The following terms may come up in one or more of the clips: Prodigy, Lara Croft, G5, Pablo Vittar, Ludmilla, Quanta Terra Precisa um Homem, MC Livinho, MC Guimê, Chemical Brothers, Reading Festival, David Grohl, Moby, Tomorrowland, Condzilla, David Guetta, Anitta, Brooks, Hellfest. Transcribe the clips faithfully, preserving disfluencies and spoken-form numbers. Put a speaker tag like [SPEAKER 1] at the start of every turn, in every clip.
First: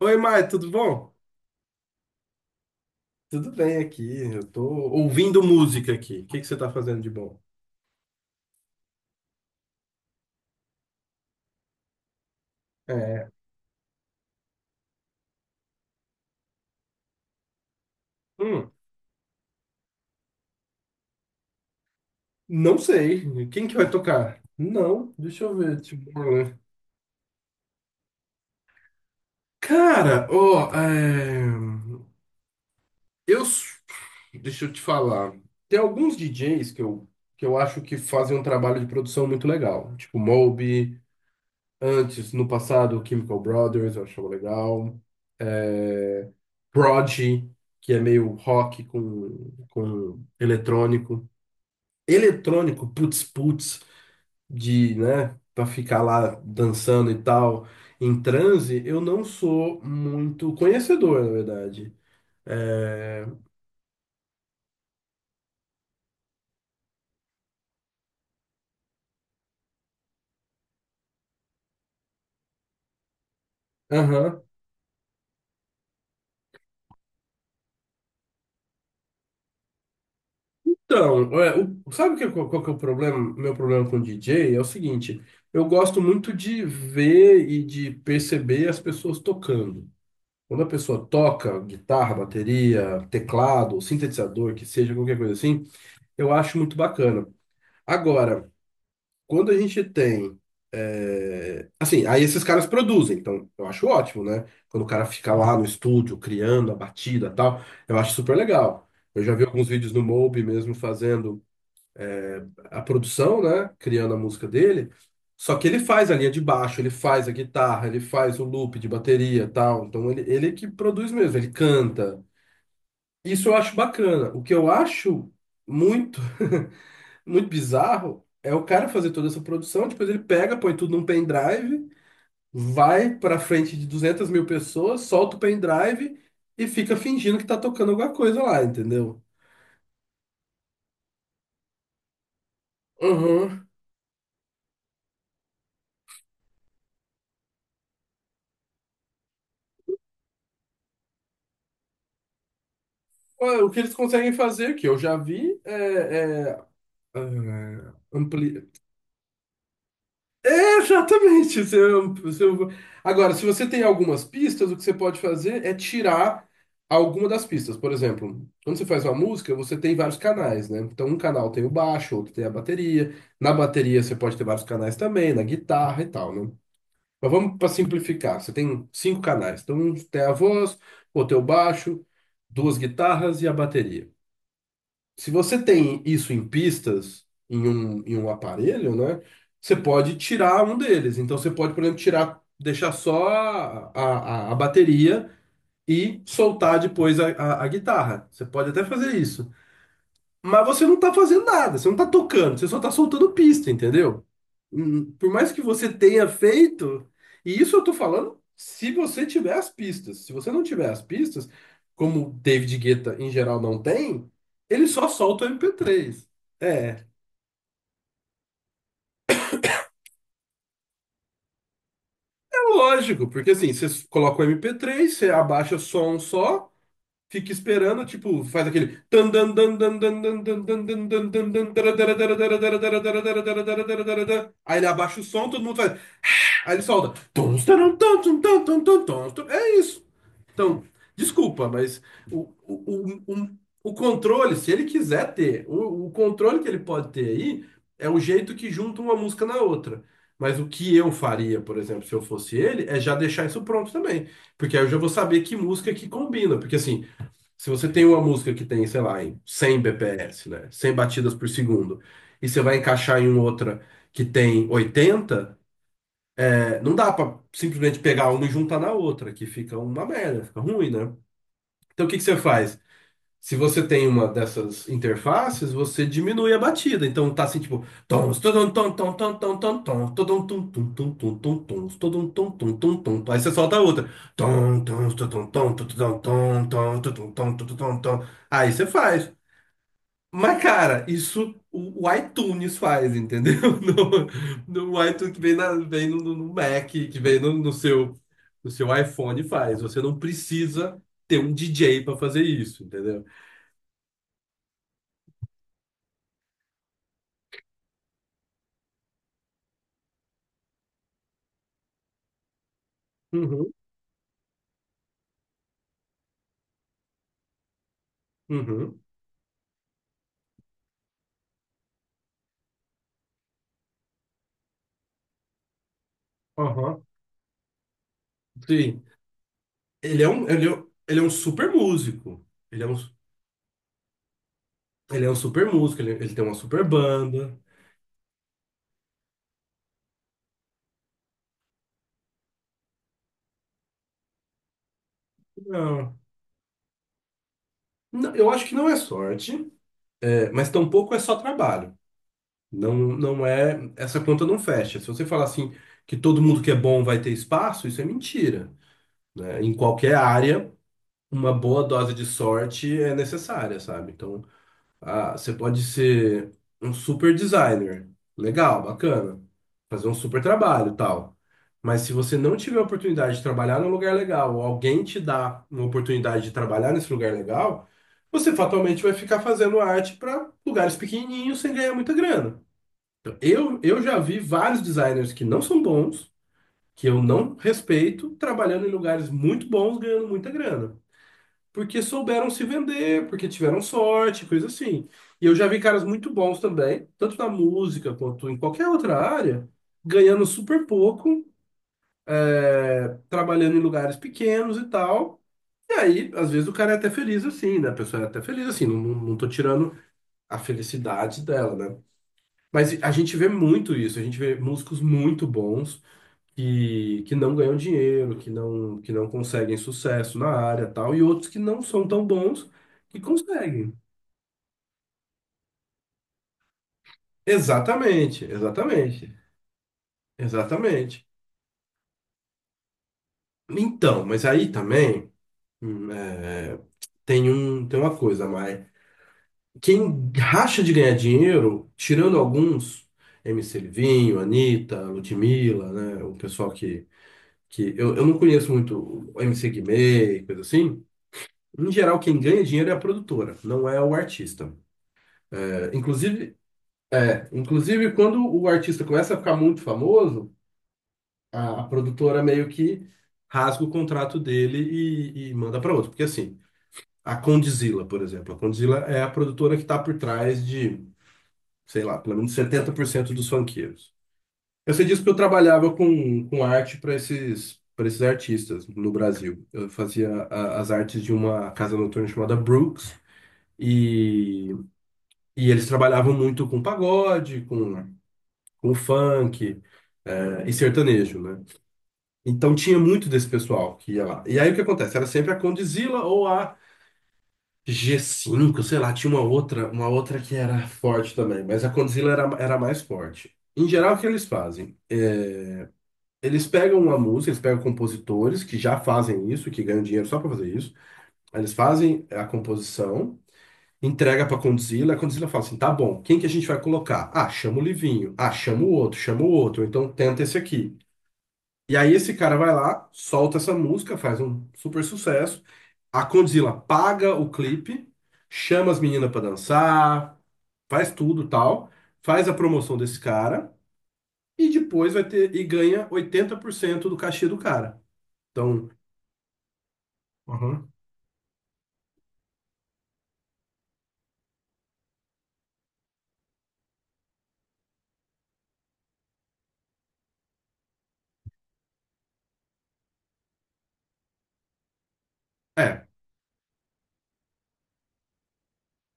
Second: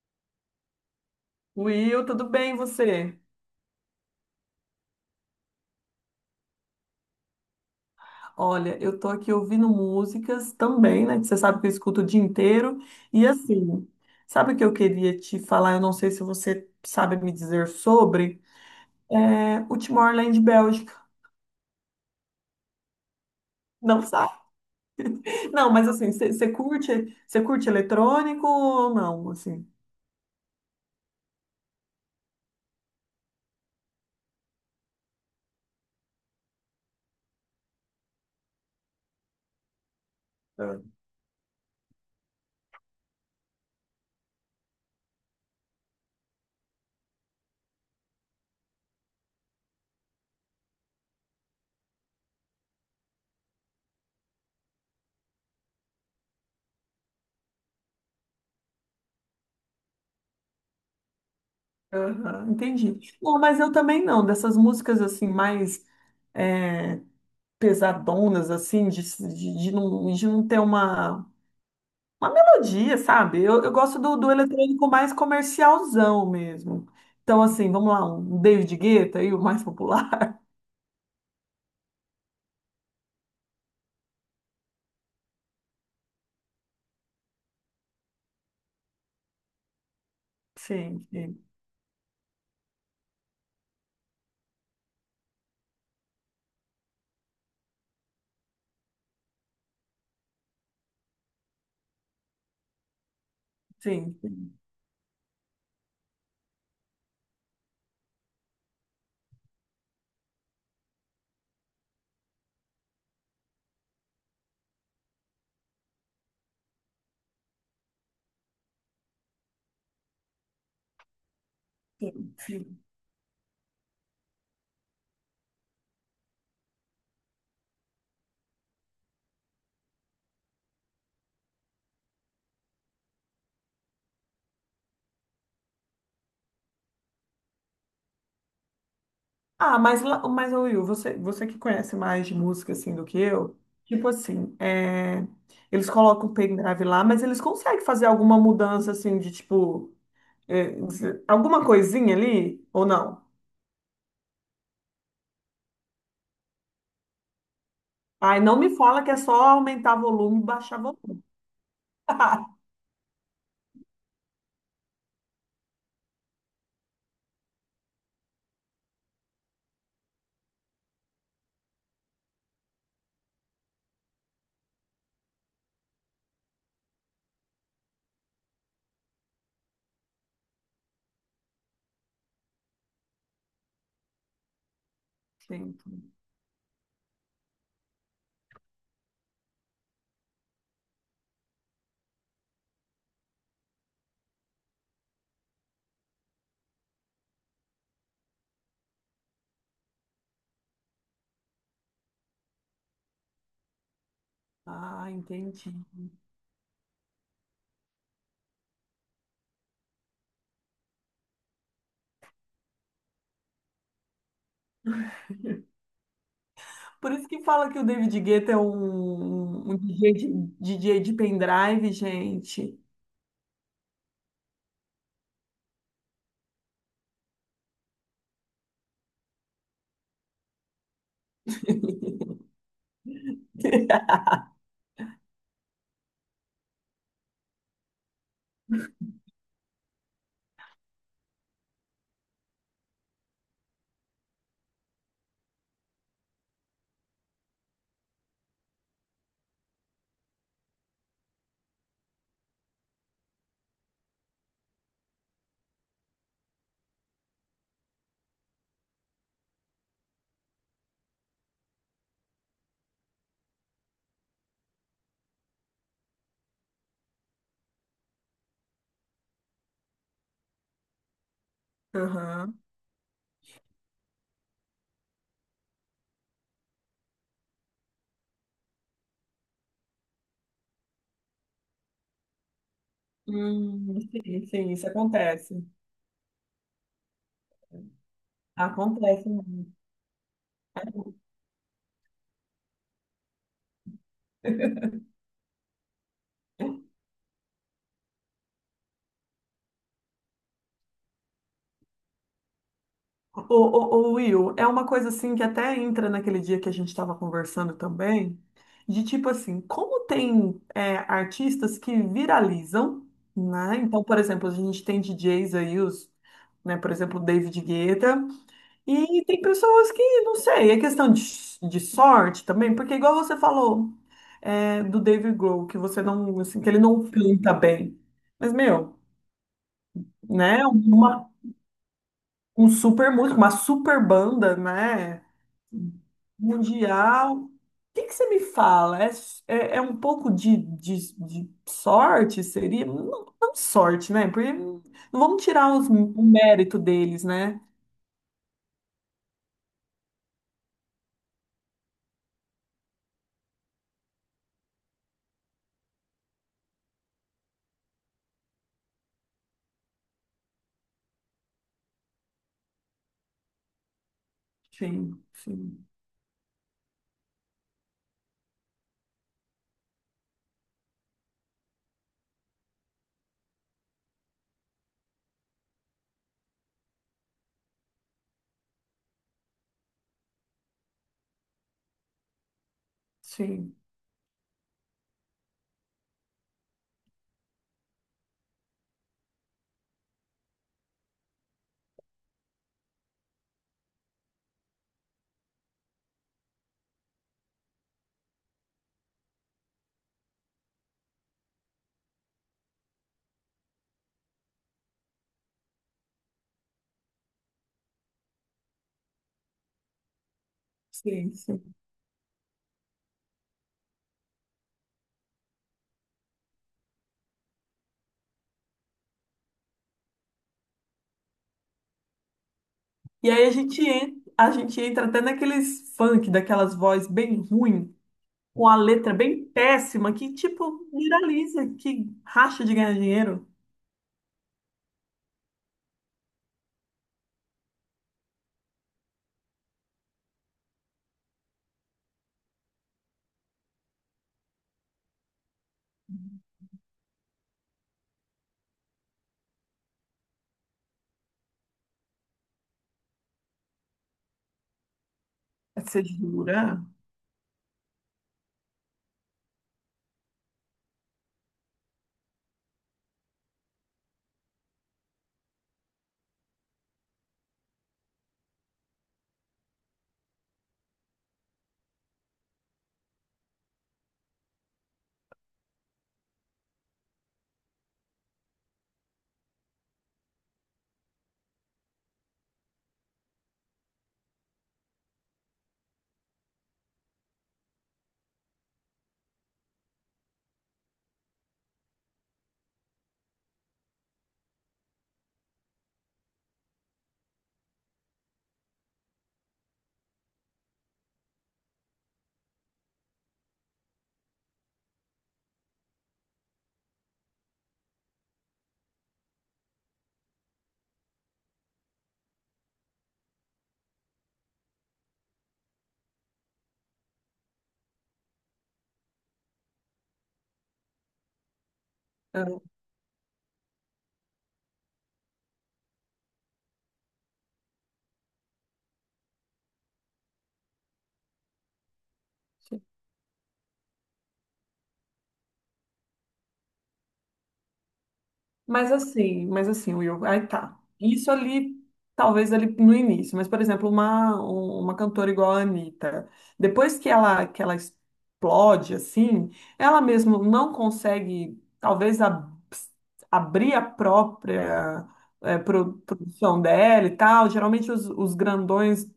[SPEAKER 1] Oi, Mai, tudo bom?
[SPEAKER 2] Will, tudo bem e você?
[SPEAKER 1] Tudo bem aqui. Eu tô ouvindo música aqui. O que que você tá fazendo de bom?
[SPEAKER 2] Olha, eu tô aqui ouvindo músicas também, né? que Você sabe que eu escuto o dia inteiro. E
[SPEAKER 1] É.
[SPEAKER 2] assim, sabe o que eu queria te falar? Eu não sei se você sabe me dizer sobre
[SPEAKER 1] hum,
[SPEAKER 2] é, o Timor-Leste Bélgica.
[SPEAKER 1] não sei. Quem que vai
[SPEAKER 2] Não sabe?
[SPEAKER 1] tocar? Não, deixa eu
[SPEAKER 2] Não,
[SPEAKER 1] ver.
[SPEAKER 2] mas
[SPEAKER 1] Tipo,
[SPEAKER 2] assim, você você
[SPEAKER 1] né?
[SPEAKER 2] curte, você curte eletrônico ou não, assim?
[SPEAKER 1] Cara, ó, é, eu, s- deixa eu te falar. Tem alguns D Js que eu, que eu acho que fazem um trabalho de produção muito legal, tipo
[SPEAKER 2] Ah.
[SPEAKER 1] Moby. Antes, no passado, Chemical Brothers, eu achava legal. É, Prodigy, que é meio rock com, com eletrônico. Eletrônico, putz, putz, de, né, pra ficar lá dançando e tal, em transe, eu não sou muito conhecedor, na verdade.
[SPEAKER 2] Aham, entendi.
[SPEAKER 1] É.
[SPEAKER 2] Não, mas eu também não, dessas músicas assim, mais é, pesadonas, assim, de, de, de não, de não ter uma. Uma melodia, sabe? Eu, eu gosto do, do
[SPEAKER 1] Aham.
[SPEAKER 2] eletrônico mais comercialzão mesmo. Então, assim, vamos lá, um David Guetta aí, o mais popular.
[SPEAKER 1] Então, é, o- sabe que, qual, qual que é o problema, meu problema com D J? É o seguinte, eu gosto muito de ver e de perceber as pessoas tocando. Quando a pessoa
[SPEAKER 2] Sim, sim,
[SPEAKER 1] toca guitarra, bateria, teclado, sintetizador, que seja, qualquer coisa assim, eu acho muito bacana. Agora, quando a gente tem. É, assim, aí esses caras produzem, então eu acho
[SPEAKER 2] sim,
[SPEAKER 1] ótimo, né? Quando o cara fica lá no estúdio criando a batida e tal, eu acho super legal. Eu já vi alguns vídeos no Mob mesmo fazendo a produção, né? Criando a música dele. Só que ele faz a linha de baixo, ele faz a guitarra, ele faz o loop de bateria, e tal. Então ele, ele que produz mesmo, ele canta.
[SPEAKER 2] sim, sim.
[SPEAKER 1] Isso eu acho bacana. O que eu acho muito, muito bizarro é o cara fazer toda essa produção, depois ele pega, põe tudo num pendrive, vai pra frente de duzentas mil pessoas, solta o pendrive e fica fingindo que tá tocando alguma coisa lá, entendeu?
[SPEAKER 2] Ah, mas, lá- mas ô, Will, você, você que conhece mais de música assim do que eu,
[SPEAKER 1] Uhum.
[SPEAKER 2] tipo assim, é, eles colocam o pendrive lá, mas eles conseguem fazer alguma mudança assim de tipo, é, alguma coisinha ali ou não?
[SPEAKER 1] Ué, o que eles conseguem fazer, que eu já vi, é, é Ah,
[SPEAKER 2] Ai, não
[SPEAKER 1] ampli...
[SPEAKER 2] me fala que é só aumentar volume e
[SPEAKER 1] É,
[SPEAKER 2] baixar volume.
[SPEAKER 1] exatamente. Você, am- você... Agora, se você tem algumas pistas, o que você pode fazer é tirar alguma das pistas. Por exemplo, quando você faz uma música, você tem vários canais, né? Então, um canal tem o baixo, outro tem a bateria. Na bateria, você pode ter vários canais também, na guitarra e tal, né? Mas vamos para simplificar. Você tem cinco canais. Então, um tem a voz, outro tem o baixo, duas guitarras e a bateria. Se você
[SPEAKER 2] Sim.
[SPEAKER 1] tem isso em pistas, em um, em um aparelho, né? Você pode tirar um deles. Então você pode, por exemplo, tirar, deixar só a, a, a- bateria e soltar depois a, a, a guitarra. Você pode até fazer isso.
[SPEAKER 2] Ah, entendi. Por isso que fala que o David Guetta é um, um D J, de, D J de pendrive, gente.
[SPEAKER 1] Aí ele solta. "Tons, taram, tons, tum, tum, tum, tum, tons, tum." É isso. Então, desculpa, mas o, o, o, o, o controle, se ele quiser ter, o, o controle que ele pode ter aí é o jeito que junta uma música na outra. Mas o que eu faria, por exemplo, se eu fosse ele, é já deixar isso pronto também. Porque aí eu já vou saber que música que combina. Porque assim, se você tem uma música que tem, sei lá, em cem B P S, né? Cem batidas por segundo, e você vai encaixar em outra que tem oitenta é, Não dá pra simplesmente pegar uma e juntar na outra, que fica uma merda, fica ruim, né? Então o que que você
[SPEAKER 2] Aham.
[SPEAKER 1] faz? Se você tem uma dessas interfaces, você diminui a batida. Então tá assim, tipo, tom, todum, tom, tom, tom, tom, tom, tom, todum, tum, tum, tum, tum, tum, tum, todum, tum, tum, tum, tum, tum. Aí você solta a
[SPEAKER 2] Hum,
[SPEAKER 1] outra.
[SPEAKER 2] sim, sim,
[SPEAKER 1] Tom,
[SPEAKER 2] isso
[SPEAKER 1] tom, todum,
[SPEAKER 2] acontece.
[SPEAKER 1] tom, todum, tom, tom, tom, todum, tom, todum, tom, todum, tom. Aí você
[SPEAKER 2] Acontece
[SPEAKER 1] faz.
[SPEAKER 2] mesmo.
[SPEAKER 1] Mas, cara, isso o, o iTunes faz, entendeu? No, no iTunes que vem, na- vem no, no- no Mac, que vem no, no seu, no seu iPhone faz. Você não precisa ter um D J para fazer isso, entendeu?
[SPEAKER 2] Ô, ô, ô, Will, é uma coisa assim que até entra naquele dia que a gente estava conversando também, de tipo assim, como tem é, artistas que viralizam,
[SPEAKER 1] Uhum,
[SPEAKER 2] né? Então, por exemplo, a gente tem D Js aí, os, né, por exemplo, o David Guetta.
[SPEAKER 1] uhum,
[SPEAKER 2] E tem pessoas que, não sei, é questão de, de sorte também, porque igual você falou é, do David Grohl, que você não, assim, que ele
[SPEAKER 1] aham.
[SPEAKER 2] não canta bem. Mas, meu,
[SPEAKER 1] Sim. Ele é um,
[SPEAKER 2] né,
[SPEAKER 1] ele é, um- ele é
[SPEAKER 2] uma,
[SPEAKER 1] um super músico.
[SPEAKER 2] um
[SPEAKER 1] Ele é um,
[SPEAKER 2] super músico, uma super banda, né,
[SPEAKER 1] ele é um super músico, ele, ele tem uma super
[SPEAKER 2] mundial. O
[SPEAKER 1] banda.
[SPEAKER 2] que que você me fala? É, é, é um pouco de, de, de sorte, seria? Não, não sorte, né, porque não vamos tirar os-
[SPEAKER 1] Não,
[SPEAKER 2] o mérito deles, né?
[SPEAKER 1] não, eu acho que não é sorte, é, mas tampouco é só trabalho. Não, não é, essa conta não fecha. Se você falar assim que todo mundo que é bom vai ter espaço, isso é mentira, né? Em qualquer área, uma boa dose de sorte é necessária, sabe? Então,
[SPEAKER 2] Sim,
[SPEAKER 1] ah, você pode
[SPEAKER 2] sim,
[SPEAKER 1] ser um super designer, legal, bacana, fazer um super trabalho, tal. Mas se você não tiver a oportunidade de trabalhar num lugar legal, ou alguém te dá uma oportunidade de trabalhar nesse lugar legal, você fatalmente vai ficar fazendo arte para lugares pequenininhos sem ganhar muita grana.
[SPEAKER 2] sim,
[SPEAKER 1] Eu, eu já vi vários designers que não são bons, que eu não respeito, trabalhando em lugares muito bons, ganhando muita grana. Porque souberam se vender, porque tiveram sorte, coisa assim. E eu já vi caras muito bons também, tanto na música quanto em qualquer outra área, ganhando super pouco, é, trabalhando em lugares pequenos e tal. E aí, às vezes, o cara é até feliz assim, né? A pessoa é até feliz assim, não, não não tô tirando a
[SPEAKER 2] sim,
[SPEAKER 1] felicidade
[SPEAKER 2] sim.
[SPEAKER 1] dela, né? Mas a gente vê muito isso, a gente vê músicos muito bons que, que não ganham dinheiro, que não, que não conseguem sucesso na área tal, e outros que não são tão bons que
[SPEAKER 2] E aí a gente
[SPEAKER 1] conseguem.
[SPEAKER 2] entra, a gente entra até naqueles funk, daquelas vozes bem ruim,
[SPEAKER 1] Exatamente,
[SPEAKER 2] com a letra
[SPEAKER 1] exatamente,
[SPEAKER 2] bem péssima, que tipo
[SPEAKER 1] exatamente.
[SPEAKER 2] viraliza, que racha de ganhar dinheiro.
[SPEAKER 1] Então, mas aí também hum, é, tem um, tem uma coisa, mas quem racha de ganhar dinheiro, tirando alguns, M C Livinho, Anitta, Ludmilla, né, o pessoal que que eu, eu não conheço muito o M C Guimê e coisa assim. Em geral, quem ganha dinheiro é a produtora, não é o artista. É,
[SPEAKER 2] Você
[SPEAKER 1] inclusive,
[SPEAKER 2] jura?
[SPEAKER 1] é, inclusive, quando o artista começa a ficar muito famoso, a, a produtora meio que rasga o contrato dele e, e manda para outro. Porque assim, a Condzilla, por exemplo, a Condzilla é a produtora que está por trás de, sei lá, pelo menos setenta por cento dos funkeiros. Eu sei disso porque eu trabalhava com, com arte para esses, para esses artistas no Brasil. Eu fazia a- as artes de uma casa noturna chamada Brooks, e, e eles trabalhavam muito com pagode, com, com funk, eh, e sertanejo, né? Então tinha muito desse pessoal que ia lá. E aí o que acontece? Era sempre a Condzilla ou a G cinco, sei lá, tinha uma outra, uma outra que era forte também, mas a Condzilla era, era a mais forte. Em geral, o que eles fazem? Eles pegam uma música, eles pegam compositores que já fazem isso, que ganham dinheiro só pra fazer isso. Aí eles fazem a composição, entrega pra Condzilla, a Condzilla fala assim: tá bom, quem que a gente vai colocar? Ah, chama o Livinho. Ah, chama o outro, chama o outro. Então tenta esse aqui. E aí esse cara
[SPEAKER 2] É.
[SPEAKER 1] vai lá, solta essa música, faz um super sucesso. A Condzilla paga o clipe, chama as meninas pra dançar, faz tudo tal, faz a promoção desse cara e depois vai ter e ganha oitenta por cento do cachê do cara. Então,
[SPEAKER 2] Mas assim, mas assim, Will, aí tá.
[SPEAKER 1] aham.
[SPEAKER 2] Isso ali, talvez ali no início, mas, por exemplo, uma, um- uma cantora igual a Anitta, depois que ela, que ela explode, assim, ela mesmo não consegue, talvez, ab- abrir a própria eh, pro-
[SPEAKER 1] É,
[SPEAKER 2] produção dela e tal. Geralmente os, os grandões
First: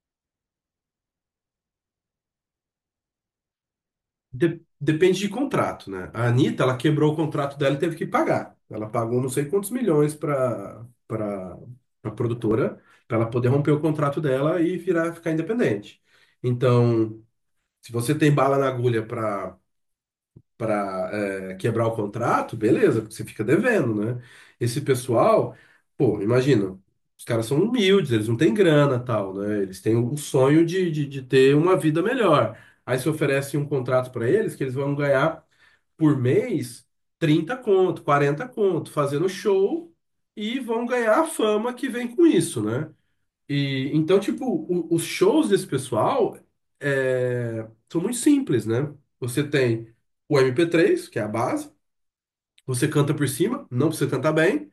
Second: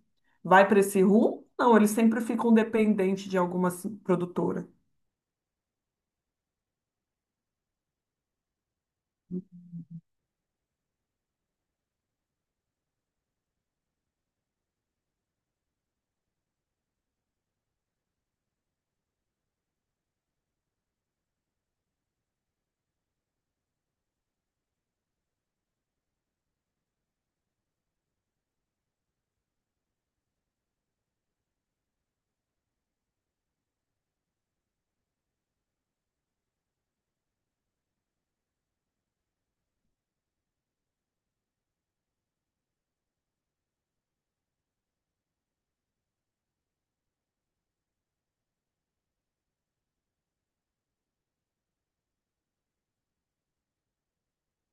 [SPEAKER 2] vai para esse rumo, não, eles sempre ficam dependentes de alguma assim,
[SPEAKER 1] de-
[SPEAKER 2] produtora.
[SPEAKER 1] depende de contrato, né? A Anitta, ela quebrou o contrato dela e teve que pagar. Ela pagou não sei quantos milhões para para a produtora, para ela poder romper o contrato dela e virar ficar independente. Então, se você tem bala na agulha para para é, quebrar o contrato, beleza, porque você fica devendo, né? Esse pessoal, pô, imagina, os caras são humildes, eles não têm grana, tal, né? Eles têm o sonho de, de, de ter uma vida melhor. Aí você oferece um contrato para eles que eles vão ganhar por mês trinta conto, quarenta conto, fazendo show e vão ganhar a fama que vem com isso, né? E então, tipo, o- os shows desse pessoal é, são muito simples, né? Você tem o M P três, que é a base, você canta por cima, não precisa cantar bem.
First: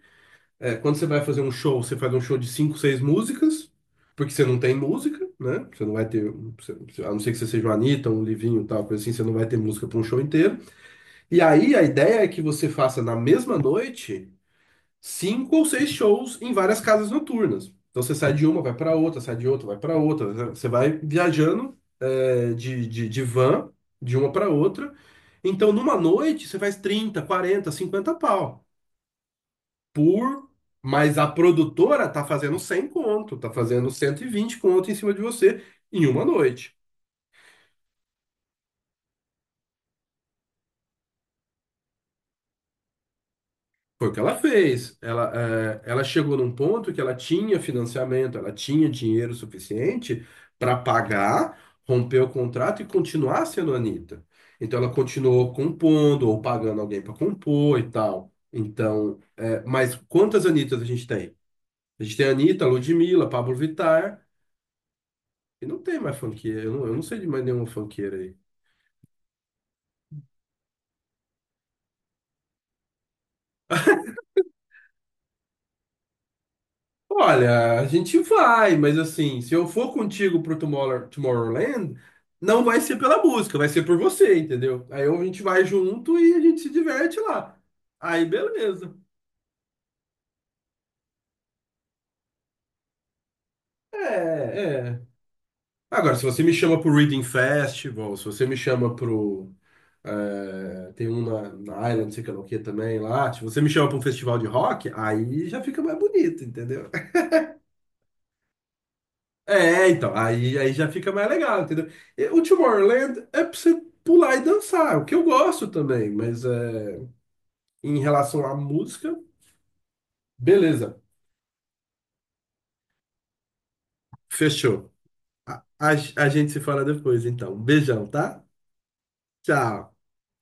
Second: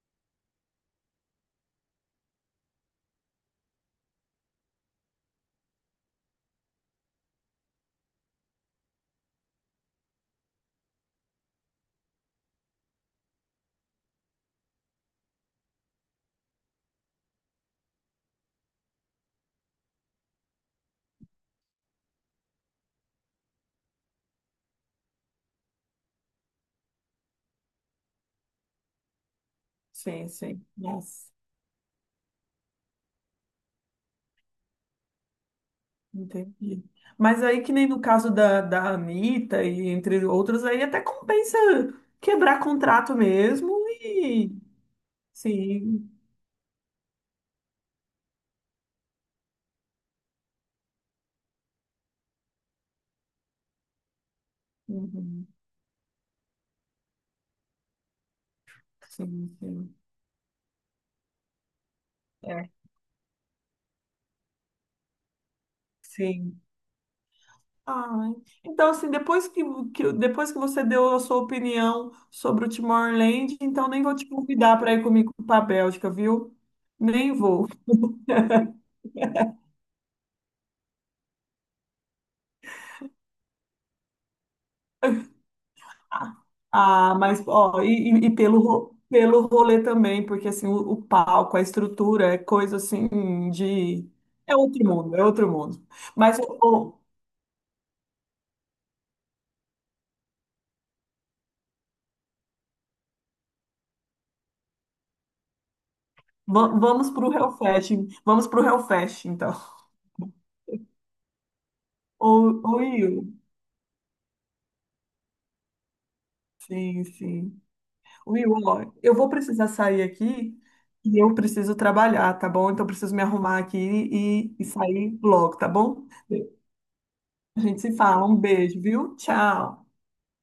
[SPEAKER 1] É, quando você vai fazer um show, você faz um show de cinco, seis músicas, porque você não tem música, né? Você não vai ter, você- você- a não ser que você seja um Anitta, um Livinho, tal, coisa assim, você não vai ter música para um show inteiro. E aí a ideia é que você faça na mesma noite cinco ou seis shows em várias casas noturnas. Então você sai de uma, vai para outra, sai de outra, vai para outra, né? Você vai viajando é, de, de, de van de uma para outra. Então numa noite você faz trinta, quarenta, cinquenta pau
[SPEAKER 2] Sim,
[SPEAKER 1] por.
[SPEAKER 2] sim.
[SPEAKER 1] Mas a
[SPEAKER 2] Nossa.
[SPEAKER 1] produtora tá fazendo cem conto, tá fazendo cento e vinte conto em cima de você em uma noite.
[SPEAKER 2] Entendi. Mas aí, que nem no caso da, da Anitta e entre outros, aí até compensa quebrar contrato mesmo
[SPEAKER 1] Foi o que ela
[SPEAKER 2] e
[SPEAKER 1] fez. Ela, eh, ela
[SPEAKER 2] sim,
[SPEAKER 1] chegou num ponto que ela tinha financiamento, ela tinha dinheiro suficiente para pagar, romper o contrato e continuar sendo a Anitta. Então ela
[SPEAKER 2] uhum,
[SPEAKER 1] continuou compondo ou pagando alguém para compor e tal. Então,
[SPEAKER 2] sim,
[SPEAKER 1] eh, mas
[SPEAKER 2] sim.
[SPEAKER 1] quantas Anitas a gente tem? A gente tem a Anitta, a
[SPEAKER 2] É.
[SPEAKER 1] Ludmilla, Pablo Vittar, e não tem mais
[SPEAKER 2] Sim.
[SPEAKER 1] funkeira. Eu não, eu não sei de mais nenhuma funkeira
[SPEAKER 2] Ai.
[SPEAKER 1] aí.
[SPEAKER 2] Então, assim, depois que, que, depois que você deu a sua opinião sobre o Timor-Leste, então nem vou te convidar para ir comigo para a Bélgica, viu? Nem vou.
[SPEAKER 1] Olha, a gente vai, mas assim, se eu for contigo pro Tomorrow- Tomorrowland, não vai ser pela música, vai ser por você, entendeu? Aí a gente vai junto e a gente se
[SPEAKER 2] Ah,
[SPEAKER 1] diverte
[SPEAKER 2] mas
[SPEAKER 1] lá.
[SPEAKER 2] ó, e,
[SPEAKER 1] Aí
[SPEAKER 2] e- e pelo,
[SPEAKER 1] beleza.
[SPEAKER 2] ro- pelo rolê também, porque assim, o, o palco, a estrutura, é coisa assim de. É outro
[SPEAKER 1] É, é.
[SPEAKER 2] mundo, é outro mundo.
[SPEAKER 1] Agora, se
[SPEAKER 2] Mas
[SPEAKER 1] você me
[SPEAKER 2] ô,
[SPEAKER 1] chama pro
[SPEAKER 2] ô,
[SPEAKER 1] Reading Festival, se você me chama pro. É, tem um na, na Island, não sei que lá o que também lá. Se você me chama pra um festival de rock, aí já fica mais bonito,
[SPEAKER 2] va-
[SPEAKER 1] entendeu?
[SPEAKER 2] vamos pro Hellfest, vamos pro Hellfest, então.
[SPEAKER 1] É, então, aí, aí já fica mais legal, entendeu? E
[SPEAKER 2] Ô,
[SPEAKER 1] o
[SPEAKER 2] ô, Will,
[SPEAKER 1] Tomorrowland é pra você pular e dançar, é o que eu gosto também, mas é,
[SPEAKER 2] sim, sim.
[SPEAKER 1] em relação à
[SPEAKER 2] Will, ó, eu
[SPEAKER 1] música,
[SPEAKER 2] vou precisar sair aqui
[SPEAKER 1] beleza,
[SPEAKER 2] e eu preciso trabalhar, tá bom? Então eu preciso me arrumar aqui e, e
[SPEAKER 1] fechou.
[SPEAKER 2] sair logo,
[SPEAKER 1] a,
[SPEAKER 2] tá
[SPEAKER 1] a
[SPEAKER 2] bom?
[SPEAKER 1] a gente se fala depois, então.
[SPEAKER 2] A
[SPEAKER 1] Um
[SPEAKER 2] gente se
[SPEAKER 1] beijão,
[SPEAKER 2] fala, um
[SPEAKER 1] tá?
[SPEAKER 2] beijo, viu? Tchau.
[SPEAKER 1] Tchau.